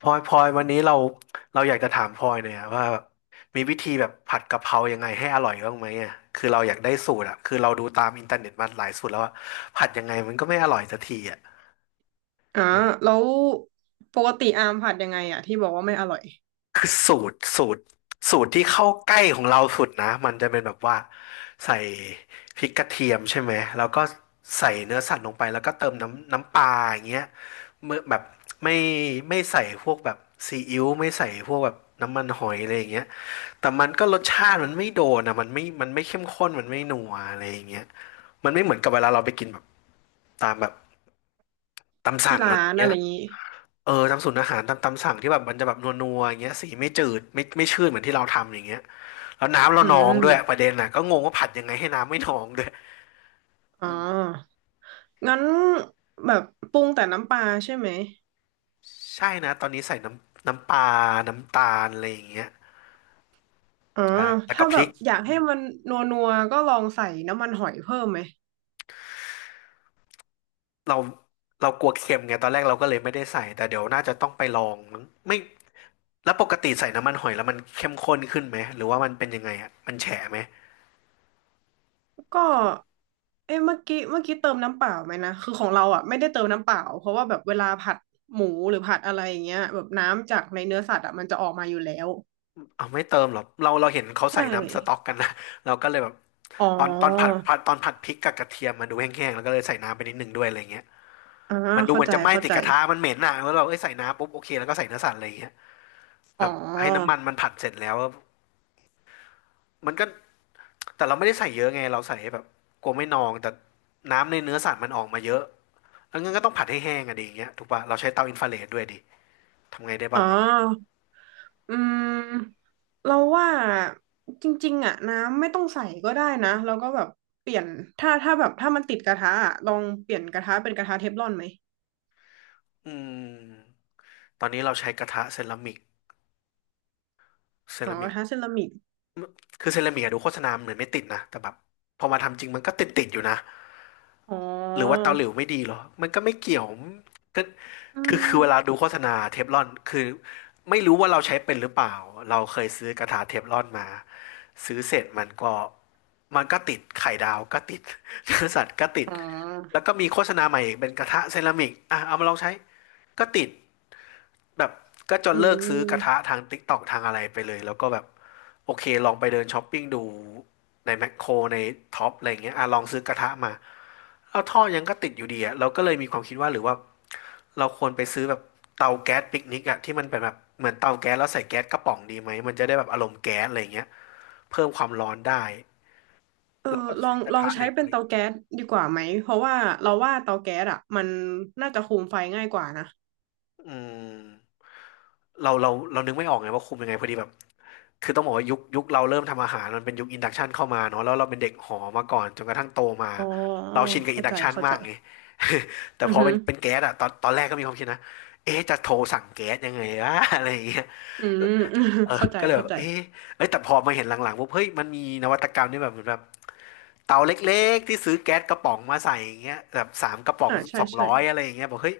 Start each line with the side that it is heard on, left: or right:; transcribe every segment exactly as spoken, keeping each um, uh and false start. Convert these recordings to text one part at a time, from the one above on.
left: พลอยพลอยวันนี้เราเราอยากจะถามพลอยเนี่อยอะว่าแบบมีวิธีแบบผัดกะเพรายังไงให้อร่อยบ้างไหมอ่ะคือเราอยากได้สูตรอ่ะคือเราดูตามอินเทอร์เน็ตมาหลายสูตรแล้วว่าผัดยังไงมันก็ไม่อร่อยสักทีอ่ะ
right: อ่าแล้วปกติอามผัดยังไงอ่ะที่บอกว่าไม่อร่อย
left: คือสูตรสูตรสูตรที่เข้าใกล้ของเราสุดนะมันจะเป็นแบบว่าใส่พริกกระเทียมใช่ไหมแล้วก็ใส่เนื้อสัตว์ลงไปแล้วก็เติมน้ำน้ำปลาอย่างเงี้ยเมื่อแบบไม่ไม่ใส่พวกแบบซีอิ๊วไม่ใส่พวกแบบน้ำมันหอยอะไรอย่างเงี้ยแต่มันก็รสชาติมันไม่โดนอ่ะมันไม่มันไม่เข้มข้นมันไม่นัวอะไรอย่างเงี้ยมันไม่เหมือนกับเวลาเราไปกินแบบตามแบบตาม
right: ที่
left: สั่งอะไร
right: ร้า
left: อย่า
right: น
left: ง
right: อะ
left: เงี้ย
right: ไรอย่างงี้
left: เออตามสูตรอาหารตามตามสั่งที่แบบมันจะแบบนัวๆอย่างเงี้ยสีไม่จืดไม่ไม่ชืดเหมือนที่เราทำอย่างเงี้ยแล้วน้ำเรา
right: อื
left: นองด้วยป
right: ม
left: ระเด็นน่ะก็งงว่าผัดยังไงให้น้ำไม่นองด้วย
right: อ๋อ
left: อืม
right: งั้นแบบปรุงแต่น้ำปลาใช่ไหม
left: ใช่นะตอนนี้ใส่น้ำน้ำปลาน้ำตาลอะไรอย่างเงี้ย
right: อ๋อ
left: ใช่แล้วก็
right: ถ้า
left: พ
right: แบ
left: ริ
right: บ
left: ก
right: อยาก
left: อื
right: ให้
left: ม
right: มันนัวนัวก็ลองใส่น้ำมันหอยเพิ่มไหม
left: เราเรากลัวเค็มไงตอนแรกเราก็เลยไม่ได้ใส่แต่เดี๋ยวน่าจะต้องไปลองมั้งไม่แล้วปกติใส่น้ำมันหอยแล้วมันเข้มข้นขึ้นไหมหรือว่ามันเป็นยังไงอ่ะมันแฉะไหม
right: ก็เอ้เมื่อกี้เมื่อกี้เติมน้ำเปล่าไหมนะ คือของเราอ่ะไม่ได้เติมน้ำเปล่าเพราะว่าแบบเวลาผัดหมูหรือผัดอะไรอย่างเงี้ยแบบน้ำจากในเนื้อสัตว์อ่ะมันจะออกมาอยู่แล้ว
left: เอาไม่เติมหรอเราเราเห็นเขา
right: ใช่
left: ใส่น้ำสต๊อกกันนะ เราก็เลยแบบ
right: อ๋อ
left: ตอนตอนผัดผัดตอนผัดพริกกับกระเทียมมันดูแห้งๆแล้วก็เลยใส่น้ำไปนิดนึงด้วยอะไรเงี้ย
right: อ่า
left: มันดู
right: เข้า
left: เหมือน
right: ใจ
left: จะไหม้
right: เข้า
left: ติ
right: ใจ
left: ดกระทะมันเหม็นอ่ะแล้วเราเอ้ยใส่น้ำปุ๊บโอเคแล้วก็ใส่เนื้อสัตว์อะไรเงี้ยแบ
right: อ๋
left: บให้น้ำ
right: อ
left: มันมันผัดเสร็จแล้วมันก็แต่เราไม่ได้ใส่เยอะไงเราใส่แบบกลัวไม่นองแต่น้ำในเนื้อสัตว์มันออกมาเยอะแล้วงั้นก็ต้องผัดให้แห้งอะดีอย่างเงี้ยถูกปะเราใช้เตาอินฟราเรดด้วยดิทำไงได้
right: อ๋อ
left: บ้างอ่ะ
right: อืมเราว่าจริงๆอ่ะน้ำไม่ต้องใส่ก็ได้นะเราก็แบบเปลี่ยนถ้าถ้าแบบถ้ามันติดกระทะอะลองเปลี่ยนกระทะเป็นกระทะเทฟลอนไหม
left: อืมตอนนี้เราใช้กระทะเซรามิกเซ
right: อ๋อ
left: รา
right: ก
left: มิ
right: ระ
left: ก
right: ทะเซรามิก
left: คือเซรามิกอะดูโฆษณาเหมือนไม่ติดนะแต่แบบพอมาทำจริงมันก็ติดติดอยู่นะ
right: อ๋อ
left: หรือว่าเตาหลิวไม่ดีเหรอมันก็ไม่เกี่ยวก็
right: อื
left: คือคือเวลา
right: ม
left: ดูโฆษณาเทฟลอนคือไม่รู้ว่าเราใช้เป็นหรือเปล่าเราเคยซื้อกระทะเทฟลอนมาซื้อเสร็จมันก็มันก็ติดไข่ดาวก็ติดเนื้อสัตว์ก็ติด
right: อ๋อ
left: แล้วก็มีโฆษณาใหม่อีกเป็นกระทะเซรามิกอ่ะเอามาลองใช้ก็ติด แบบก็จ
right: อื
left: นเลิกซื้อกระทะ
right: ม
left: ทาง TikTok ทางอะไรไปเลยแล้วก็แบบโอเคลองไปเดินช้อปปิ้งดูในแมคโครในท็อปอะไรเงี้ยอ่ะลองซื้อกระทะมาแล้วท่อยังก็ติดอยู่ดีอ่ะเราก็เลยมีความคิดว่าหรือว่าเราควรไปซื้อแบบเตาแก๊สปิกนิกอ่ะที่มันเป็นแบบเหมือนเตาแก๊สแล้วใส่แก๊สกระป๋องดีไหมมันจะได้แบบอารมณ์แก๊สอะไรเงี้ยเพิ่มความร้อนได้
right: เออ
left: แล้วก็
right: ลอ
left: ใช้
right: ง
left: กระ
right: ลอง
left: ทะเห
right: ใช้
left: ล็ก
right: เป็
left: อะ
right: น
left: ไร
right: เตา
left: เงี้ย
right: แก๊สดีกว่าไหมเพราะว่าเราว่าเตาแก๊สอ่ะมันน่าจะคุมไฟง่ายกว่านะ
left: อืม เราเราเรานึกไม่ออกไงว่าคุมยังไงพอดีแบบคือต้องบอกว่ายุคยุคเราเริ่มทำอาหารมันเป็นยุคอินดักชันเข้ามาเนาะแล้วเราเป็นเด็กหอมาก่อนจนกระทั่งโตมา
right: อ๋อ
left: เราชินกับอิ
right: เข้า
left: นดั
right: ใจ
left: กชัน
right: เข้า
left: มา
right: ใจ
left: กไง แต่
right: อือ
left: พอ
right: หื
left: เป็
right: อ
left: นเป็นแก๊สอะตอนตอนแรกก็มีความคิดนะเอ๊ะจะโทรสั่งแก๊สยังไงวะ อะไรอย่างเงี้ย
right: อืม
left: เออ
right: เข้าใจ
left: ก็เลยแบ
right: เข้า
left: บ
right: ใจ
left: เอ๊ะเอ้ยแต่พอมาเห็นหลังๆปุ๊บเฮ้ยมันมีนวัตกรรมนี่แบบเหมือนแบบเตาเล็กๆที่ซื้อแก๊สกระป๋องมาใส่อย่างเงี้ยแบบสามกระป๋อง
right: อ่าใช่
left: สอง
right: ใช่
left: ร้อยอะไรอย่างเงี้ยบอกเฮ้ย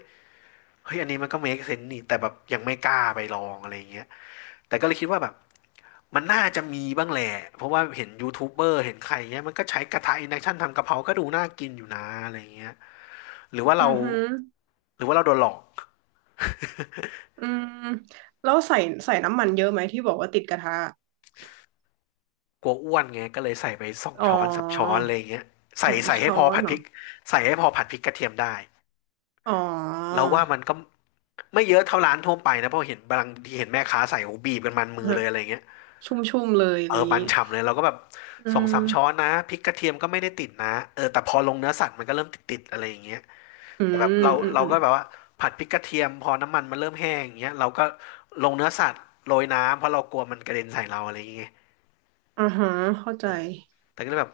left: เฮ้ยอันนี้มันก็เมคเซนส์นี่แต่แบบยังไม่กล้าไปลองอะไรอย่างเงี้ยแต่ก็เลยคิดว่าแบบ มันน่าจะมีบ้างแหละ เพราะว่าเห็นยูทูบเบอร์เห็นใครเงี้ยมันก็ใช้กระทะอินดักชันทำกะเพราก็ดูน่ากินอยู่นะอะไรเงี้ยหรือว่าเรา
right: อือหือ
left: หรือว่าเราโดนหลอก
right: อืมแล้วใส่ใส่น้ำมันเยอะไหมที่บอกว่าติดกระทะ
left: กลัวอ้วนไงก็เลยใส่ไปสอง
right: อ๋อ
left: ช้อนสามช้อนอะไรเงี้ย
right: ส
left: ใส่
right: อง
left: ใส่ให้
right: ช้อ
left: พอ
right: น
left: ผัด
right: เหร
left: พ
right: อ
left: ริกใส่ให้พอผัดพริกกระเทียมได้
right: อ๋อ
left: เราว่ามันก็ไม่เยอะเท่าร้านทั่วไปนะเพราะเห็นบางทีเห็นแม่ค้าใส่โอ้บีบกันมันมือ
right: ฮะ
left: เลยอะไรเงี้ย
right: ชุ่มๆเลยอะ
left: เอ
right: ไร
left: อ
right: อย่าง
left: มัน
right: นี้
left: ฉ่ำเลยเราก็แบบ
right: อื
left: สอง
right: ม
left: สามช้อนนะพริกกระเทียมก็ไม่ได้ติดนะเออแต่พอลงเนื้อสัตว์มันก็เริ่มติดๆอะไรอย่างเงี้ย
right: อื
left: แต่แบบ
right: ม
left: เรา
right: อืม
left: เรา
right: อืม
left: ก็แบบว่าผัดพริกกระเทียมพอน้ำมันมันเริ่มแห้งอย่างเงี้ยเราก็ลงเนื้อสัตว์โรยน้ำเพราะเรากลัวมันกระเด็นใส่เราอะไรอย่างเงี้ย
right: อ่าฮะเข้าใจ
left: แต่ก็เลยแบบ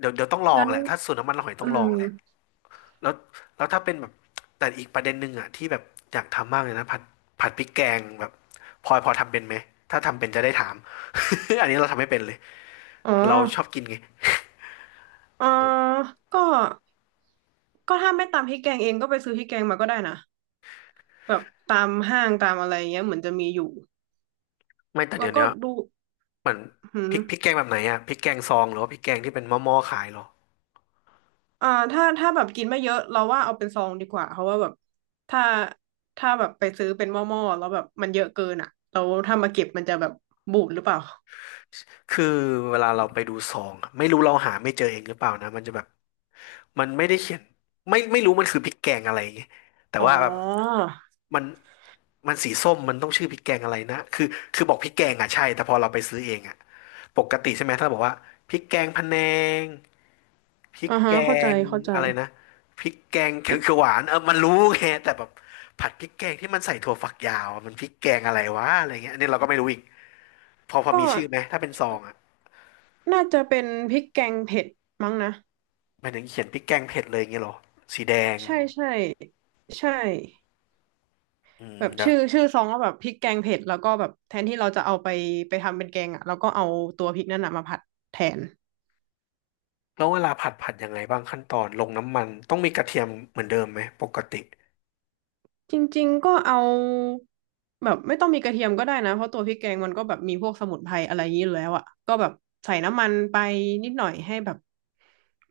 left: เดี๋ยวเดี๋ยวต้องลอง
right: งั้น
left: แหละถ้าสูตรน้ำมันหอย
right: อื
left: ต้องลอง
right: ม
left: แหละแล้วแล้วถ้าเป็นแบบแต่อีกประเด็นหนึ่งอ่ะที่แบบอยากทำมากเลยนะผัดผัดพริกแกงแบบพลอยพอทำเป็นไหมถ้าทำเป็นจะได้ถาม อันนี้เราทำไม่เป็นเลย
right: อ๋อ
left: เราชอบกินไง
right: อ่าก็ก็ถ้าไม่ตามพริกแกงเองก็ไปซื้อพริกแกงมาก็ได้นะแบบตามห้างตามอะไรเงี้ยเหมือนจะมีอยู่
left: ไม่แต่
right: แล้
left: เดี๋
right: ว
left: ยว
right: ก็
left: เนี้ย
right: ดู
left: เหมือน
right: หื
left: พ
right: ม
left: ริกพริกแกงแบบไหนอ่ะพริกแกงซองหรือว่าพริกแกงที่เป็นหม้อๆขายเหรอ
right: อ่าถ้าถ้าแบบกินไม่เยอะเราว่าเอาเป็นซองดีกว่าเพราะว่าแบบถ้าถ้าแบบไปซื้อเป็นหม้อๆแล้วแบบมันเยอะเกินอ่ะเราถ้ามาเก็บมันจะแบบบูดหรือเปล่า
left: คือเวลาเราไปดูซองอะไม่รู้เราหาไม่เจอเองหรือเปล่านะมันจะแบบมันไม่ได้เขียนไม่ไม่รู้มันคือพริกแกงอะไรอย่างเงี้ยแต่
right: อ๋อ
left: ว่าแบบมันมันสีส้มมันต้องชื่อพริกแกงอะไรนะคือคือบอกพริกแกงอ่ะใช่แต่พอเราไปซื้อเองอ่ะปกติใช่ไหมถ้าเราบอกว่าพริกแกงพะแนงพริ
right: อ่า
left: ก
right: ฮะ
left: แก
right: เข้าใจ
left: ง
right: เข้าใจ
left: อะไรนะพริกแกง
right: พ
left: เขี
right: ริ
left: ยว
right: ก
left: เขียวหวานเออมันรู้ไงแต่แบบผัดพริกแกงที่มันใส่ถั่วฝักยาวอะมันพริกแกงอะไรวะอะไรเงี้ยอันนี้เราก็ไม่รู้อีกพอพอ
right: ก็
left: มีชื่อไหมถ้าเป็นซองอ่ะ
right: น่าจะเป็นพริกแกงเผ็ดมั้งนะ
left: หมายถึงเขียนพริกแกงเผ็ดเลยอย่างเงี้ยเหรอสีแดง
right: ใช่ใช่ใช่
left: อืม
right: แบบ
left: เดี๋ย
right: ชื่
left: ว
right: อชื่อซองก็แบบพริกแกงเผ็ดแล้วก็แบบแทนที่เราจะเอาไปไปทำเป็นแกงอ่ะเราก็เอาตัวพริกนั่นน่ะมาผัดแทน
left: แล้วเวลาผัดผัดยังไงบ้างขั้นตอนลงน้ำมันต้องมีกระเทียมเหมือนเดิมไหมปกติ
right: จริงๆ ก็เอาแบบไม่ต้องมีกระเทียมก็ได้นะ เพราะตัวพริกแกงมันก็แบบมีพวกสมุนไพรอะไรอย่างนี้อยู่แล้วอ่ะก็แบบใส่น้ำมันไปนิดหน่อยให้แบบ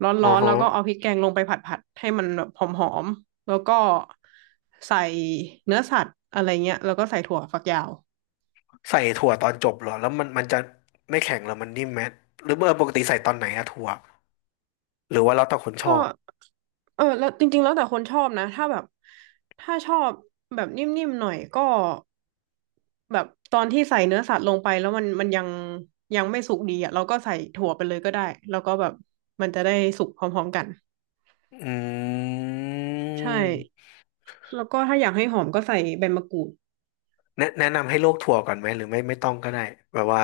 right: ร
left: อ๋อ
right: ้อนๆ แล้
left: ฮะ
right: วก็เอาพริกแกงลงไปผัดๆ ให้มันแบบหอมๆแล้วก็ใส่เนื้อสัตว์อะไรเงี้ยแล้วก็ใส่ถั่วฝักยาว
left: ใส่ถั่วตอนจบเหรอแล้วมันมันจะไม่แข็งเหรอมันนิ่มไหมหรือเมื่อปกติใส่ตอนไหนอะถั่วหรือว่าแล้วแต่คนช
right: ก็
left: อบ
right: เออแล้วจริงๆแล้วแต่คนชอบนะถ้าแบบถ้าชอบแบบนิ่มๆหน่อยก็แบบตอนที่ใส่เนื้อสัตว์ลงไปแล้วมันมันยังยังไม่สุกดีอ่ะเราก็ใส่ถั่วไปเลยก็ได้แล้วก็แบบมันจะได้สุกพร้อมๆกัน
left: อื
right: ใช่
left: ม
right: แล้วก็ถ้าอยากให้หอมก็ใส่ใบมะกรูด
left: แนะแนะนำให้ลวกถั่วก่อนไหมหรือไม่ไม่ต้องก็ได้แบบว่า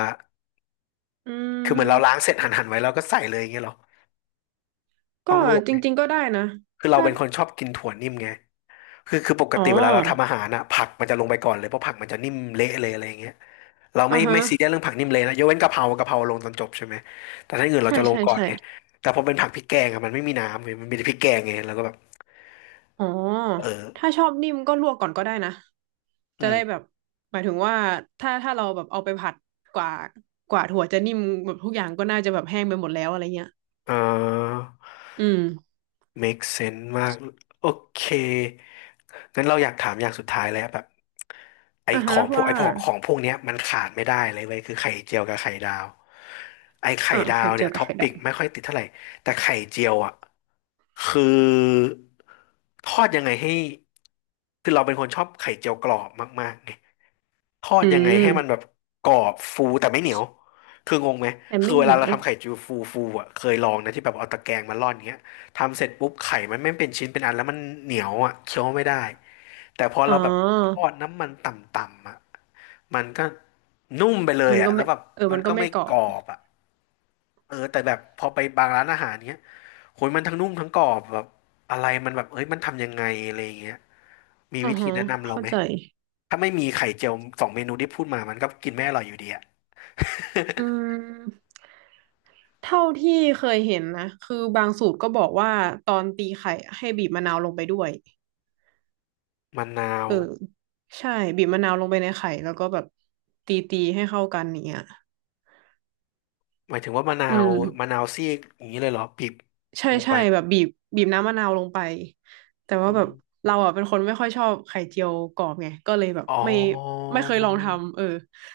right: อื
left: คือเหมือนเราล้าง
right: ม
left: เสร็จหั่นหั่นไว้แล้วก็ใส่เลยอย่างเงี้ยเหรอต้อ
right: ก็
left: งลวก
right: จ
left: ไหม
right: ริงๆก็ได้นะ
left: คือเรา
right: ถ้า
left: เป็นคนชอบกินถั่วนิ่มไง คือคือปก
right: อ๋อ
left: ติเวลาเราทำอาหารอะผักมันจะลงไปก่อนเลยเพราะผักมันจะนิ่มเละเลยอะไรอย่างเงี้ยเราไม่
right: อ่าฮะ
left: ไม่ซีเรียสเรื่องผักนิ่มเละนะยกเว้นกะเพรากะเพราลงตอนจบใช่ไหมแต่ถ้าอย่างอื่นเรา
right: ใช่
left: จะลง
right: ใช่
left: ก่อน
right: ใช่
left: ไงแต่พอเป็นผักพริกแกงอะมันไม่มีน้ำเว้ยมันมีแต่พริกแกงไงเราก็แบบ
right: อ๋อ
left: เอ
right: ถ้า
left: อ
right: ชอบนิ่มก็ลวกก่อนก็ได้นะ
left: อื
right: จะ
left: ม
right: ได้แบบหมายถึงว่าถ้าถ้าเราแบบเอาไปผัดกว่า กว่าถั่วจะนิ่มแบบทุกอย่างก็น่าจะแบบแห้งไปหมดแล้วอะไรเงี้ย
left: เอ่า
right: อืม
left: make sense มากโอเคงั้นเราอยากถามอย่างสุดท้ายแล้วแบบไอ
right: อ่ะ
left: ข
right: ฮะ
left: องพวก
right: ว่า
left: ไอพอของพวกเนี้ยมันขาดไม่ได้เลยเว้ยคือไข่เจียวกับไข่ดาวไอไข่
right: อ่า
left: ดา
right: ไข่
left: ว
right: เจี
left: เนี่
right: ย
left: ย
right: วกับ
left: ท็อป
right: ไข่
left: ปิ
right: ดา
left: ก
right: ว
left: ไม่ค่อยติดเท่าไหร่แต่ไข่เจียวอ่ะคือทอดยังไงให้คือเราเป็นคนชอบไข่เจียวกรอบมากๆไง ทอด
right: อื
left: ยังไงให้มันแบ
right: ม
left: บกรอบฟูแต่ไม่เหนียวคืองงไหม
right: แต่
left: คือ
right: ไม่
left: เว
right: เห
left: ลา
right: นีย
left: เรา
right: ว
left: ทำไข่จุยฟูฟูอ่ะเคยลองนะที่แบบเอาตะแกรงมาร่อนเงี้ยทำเสร็จปุ๊บไข่มันไม่เป็นชิ้นเป็นอันแล้วมันเหนียวอ่ะเคี้ยวไม่ได้แต่พอ
right: อ๋อ
left: เราแบบทอดน้ำมันต่ำๆอ่ะมันก็นุ่มไปเลย
right: มัน
left: อ่ะ
right: ก็
left: แล้
right: ไม่
left: วแบบ
right: เออ
left: มั
right: มั
left: น
right: นก็
left: ก็
right: ไม่
left: ไม่
right: กรอ
left: กร
right: บ
left: อบอ่ะเออแต่แบบพอไปบางร้านอาหารเนี้ยโหยมันทั้งนุ่มทั้งกรอบแบบอะไรมันแบบเอ้ยมันทำยังไงอะไรอย่างเงี้ยมี
right: อ่า
left: วิธี
right: ฮะ
left: แนะนำเรา
right: เข้า
left: ไหม
right: ใจ
left: ถ้าไม่มีไข่เจียวสองเมนูที่พูดมามันก็กินไม่อร่อยอยู่ดีอะ
right: อืมเท่าที่เคยเห็นนะคือบางสูตรก็บอกว่าตอนตีไข่อให้บีบมะนาวลงไปด้วย
left: มะนา
right: เอ
left: ว
right: อใช่บีบมะนาวลงไปในไข่แล้วก็แบบตีตีให้เข้ากันอย่างเนี้ย
left: หมายถึงว่ามะนา
right: อืม
left: วมะนาวซีกอย่างนี้เลยเหรอบีบ
right: ใช่
left: ลง
right: ใช่
left: ไป
right: แบบบีบบีบน้ำมะนาวลงไปแต่ว่าแบ
left: อื
right: บ
left: ม
right: เราอ่ะเป็นคนไม่ค่อยชอบไข่เจียวกรอบไงก็เลยแบบ
left: อ๋อ
right: ไม่ไม่เคยลองทำเออ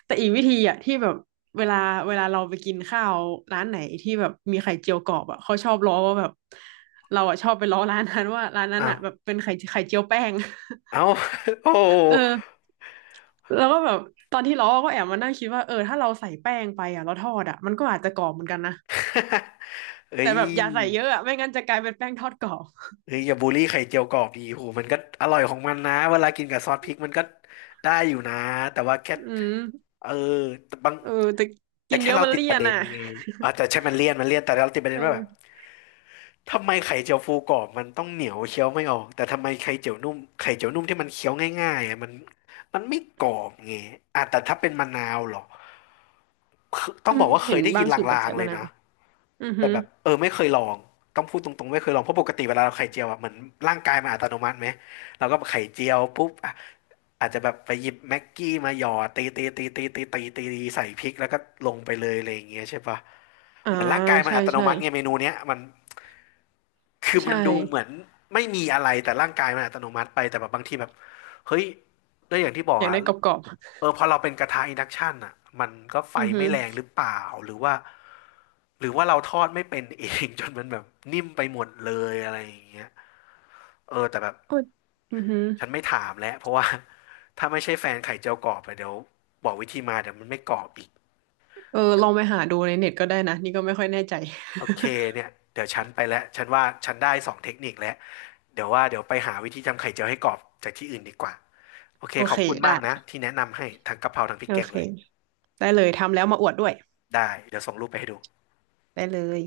right: แต่อีกวิธีอ่ะที่แบบเวลาเวลาเราไปกินข้าวร้านไหนที่แบบมีไข่เจียวกรอบอ่ะเขาชอบล้อว่าแบบเราอ่ะชอบไปล้อร้านนั้นว่าร้านนั้น
left: อ้าว
right: อ่ะแบบเป็นไข่ไข่เจียวแป้ง
left: เอา โอ้
right: เออแล้วก็แบบตอนที่ล้อก็แอบมานั่งคิดว่าเออถ้าเราใส่แป้งไปอ่ะเราทอดอ่ะมันก็อาจจะกรอบเหมือนกันนะ
left: เอ้
right: แต่
left: ย
right: แบบอย่าใส่เยอะอ่ะไม่งั้นจะกลายเป็นแป้งทอดกรอบ
left: เอ้ยอย่าบูลลี่ไข่เจียวกรอบดีโหมันก็อร่อยของมันนะเวลากินกับซอสพริกมันก็ได้อยู่นะแต่ว่าแค่
right: อืม
left: เออแต่บาง
right: เออแต่
left: แต่
right: กิน
left: แค่
right: เยอะ
left: เรา
right: มัน
left: ติด
right: เลี่
left: ป
right: ย
left: ระ
right: น
left: เด็น
right: อ่ะ
left: ไงอ่าแต่ใช่มันเลี่ยนมันเลี่ยนแต่เราติดประเด็นว่าแบบ
right: เออ
left: ทำไมไข่เจียวฟูกรอบมันต้องเหนียวเคี้ยวไม่ออกแต่ทำไมไข่เจียวนุ่มไข่เจียวนุ่มที่มันเคี้ยวง่ายๆอ่ะมันมันไม่กรอบไงอ่ะแต่ถ้าเป็นมะนาวเหรอคือต้อ
right: อื
left: งบ
right: ม
left: อกว่าเค
right: เห็น
left: ยได้
right: บา
left: ยิ
right: ง
left: น
right: สูตรบอก
left: ลาง
right: ใส่
left: ๆเล
right: มะ
left: ย
right: นาว
left: นะ
right: อือฮึ
left: แต่แบบเออไม่เคยลองต้องพูดตรงๆไม่เคยลองเพราะปกติเวลาเราไข่เจียวอะเหมือนร่างกายมันอัตโนมัติไหมเราก็ไข่เจียวปุ๊บอะอาจจะแบบไปหยิบแม็กกี้มาหยอดตีตีตีตีตีตีตีตีใส่พริกแล้วก็ลงไปเลยอะไรอย่างเงี้ยใช่ปะ
right: อ่า
left: เหมือนร่างกายมัน
right: ใช่
left: อัตโน
right: ใช่
left: มัติไงเมนูเนี้ยมัน คือ
right: ใช่
left: มันดูเหมือนไม่มีอะไรแต่ร่างกายมันอัตโนมัติไปแต่แบบบางทีแบบเฮ้ยด้วยอย่างที่บอ
right: อ
left: ก
right: ยาก
left: อ่ะ
right: ได้กรอบ
left: เออพอเราเป็นกระทะอินดักชันอ่ะมันก็ไฟ
right: ๆอือฮึ
left: ไม่แรงหรือเปล่าหรือว่าหรือว่าเราทอดไม่เป็นเอง จนมันแบบนิ่มไปหมดเลยอะไรอย่างเงี้ยเออแต่แบบ
right: โอยอือฮึ
left: ฉันไม่ถามแล้วเพราะว่า ถ้าไม่ใช่แฟนไข่เจียวกรอบอะเดี๋ยวบอกวิธีมาเดี๋ยวมันไม่กรอบอีก
right: เออลองไปหาดูในเน็ตก็ได้นะนี่ก็ไม่ค่อยแน่ใจ
left: โอเคเนี่ยเดี๋ยวฉันไปแล้วฉันว่าฉันได้สองเทคนิคแล้วเดี๋ยวว่าเดี๋ยวไปหาวิธีทำไข่เจียวให้กรอบจากที่อื่นดีกว่าโอ เค
right: โอ
left: ข
right: เค
left: อบคุณ
right: ได้
left: มากนะที่แนะนำให้ทั้งกะเพราทั้งพริ
right: โอ
left: กแกง
right: เค
left: เลย
right: ได้เลยทำแล้วมาอวดด้วย
left: ได้เดี๋ยวส่งรูปไปให้ดู
right: ได้เลย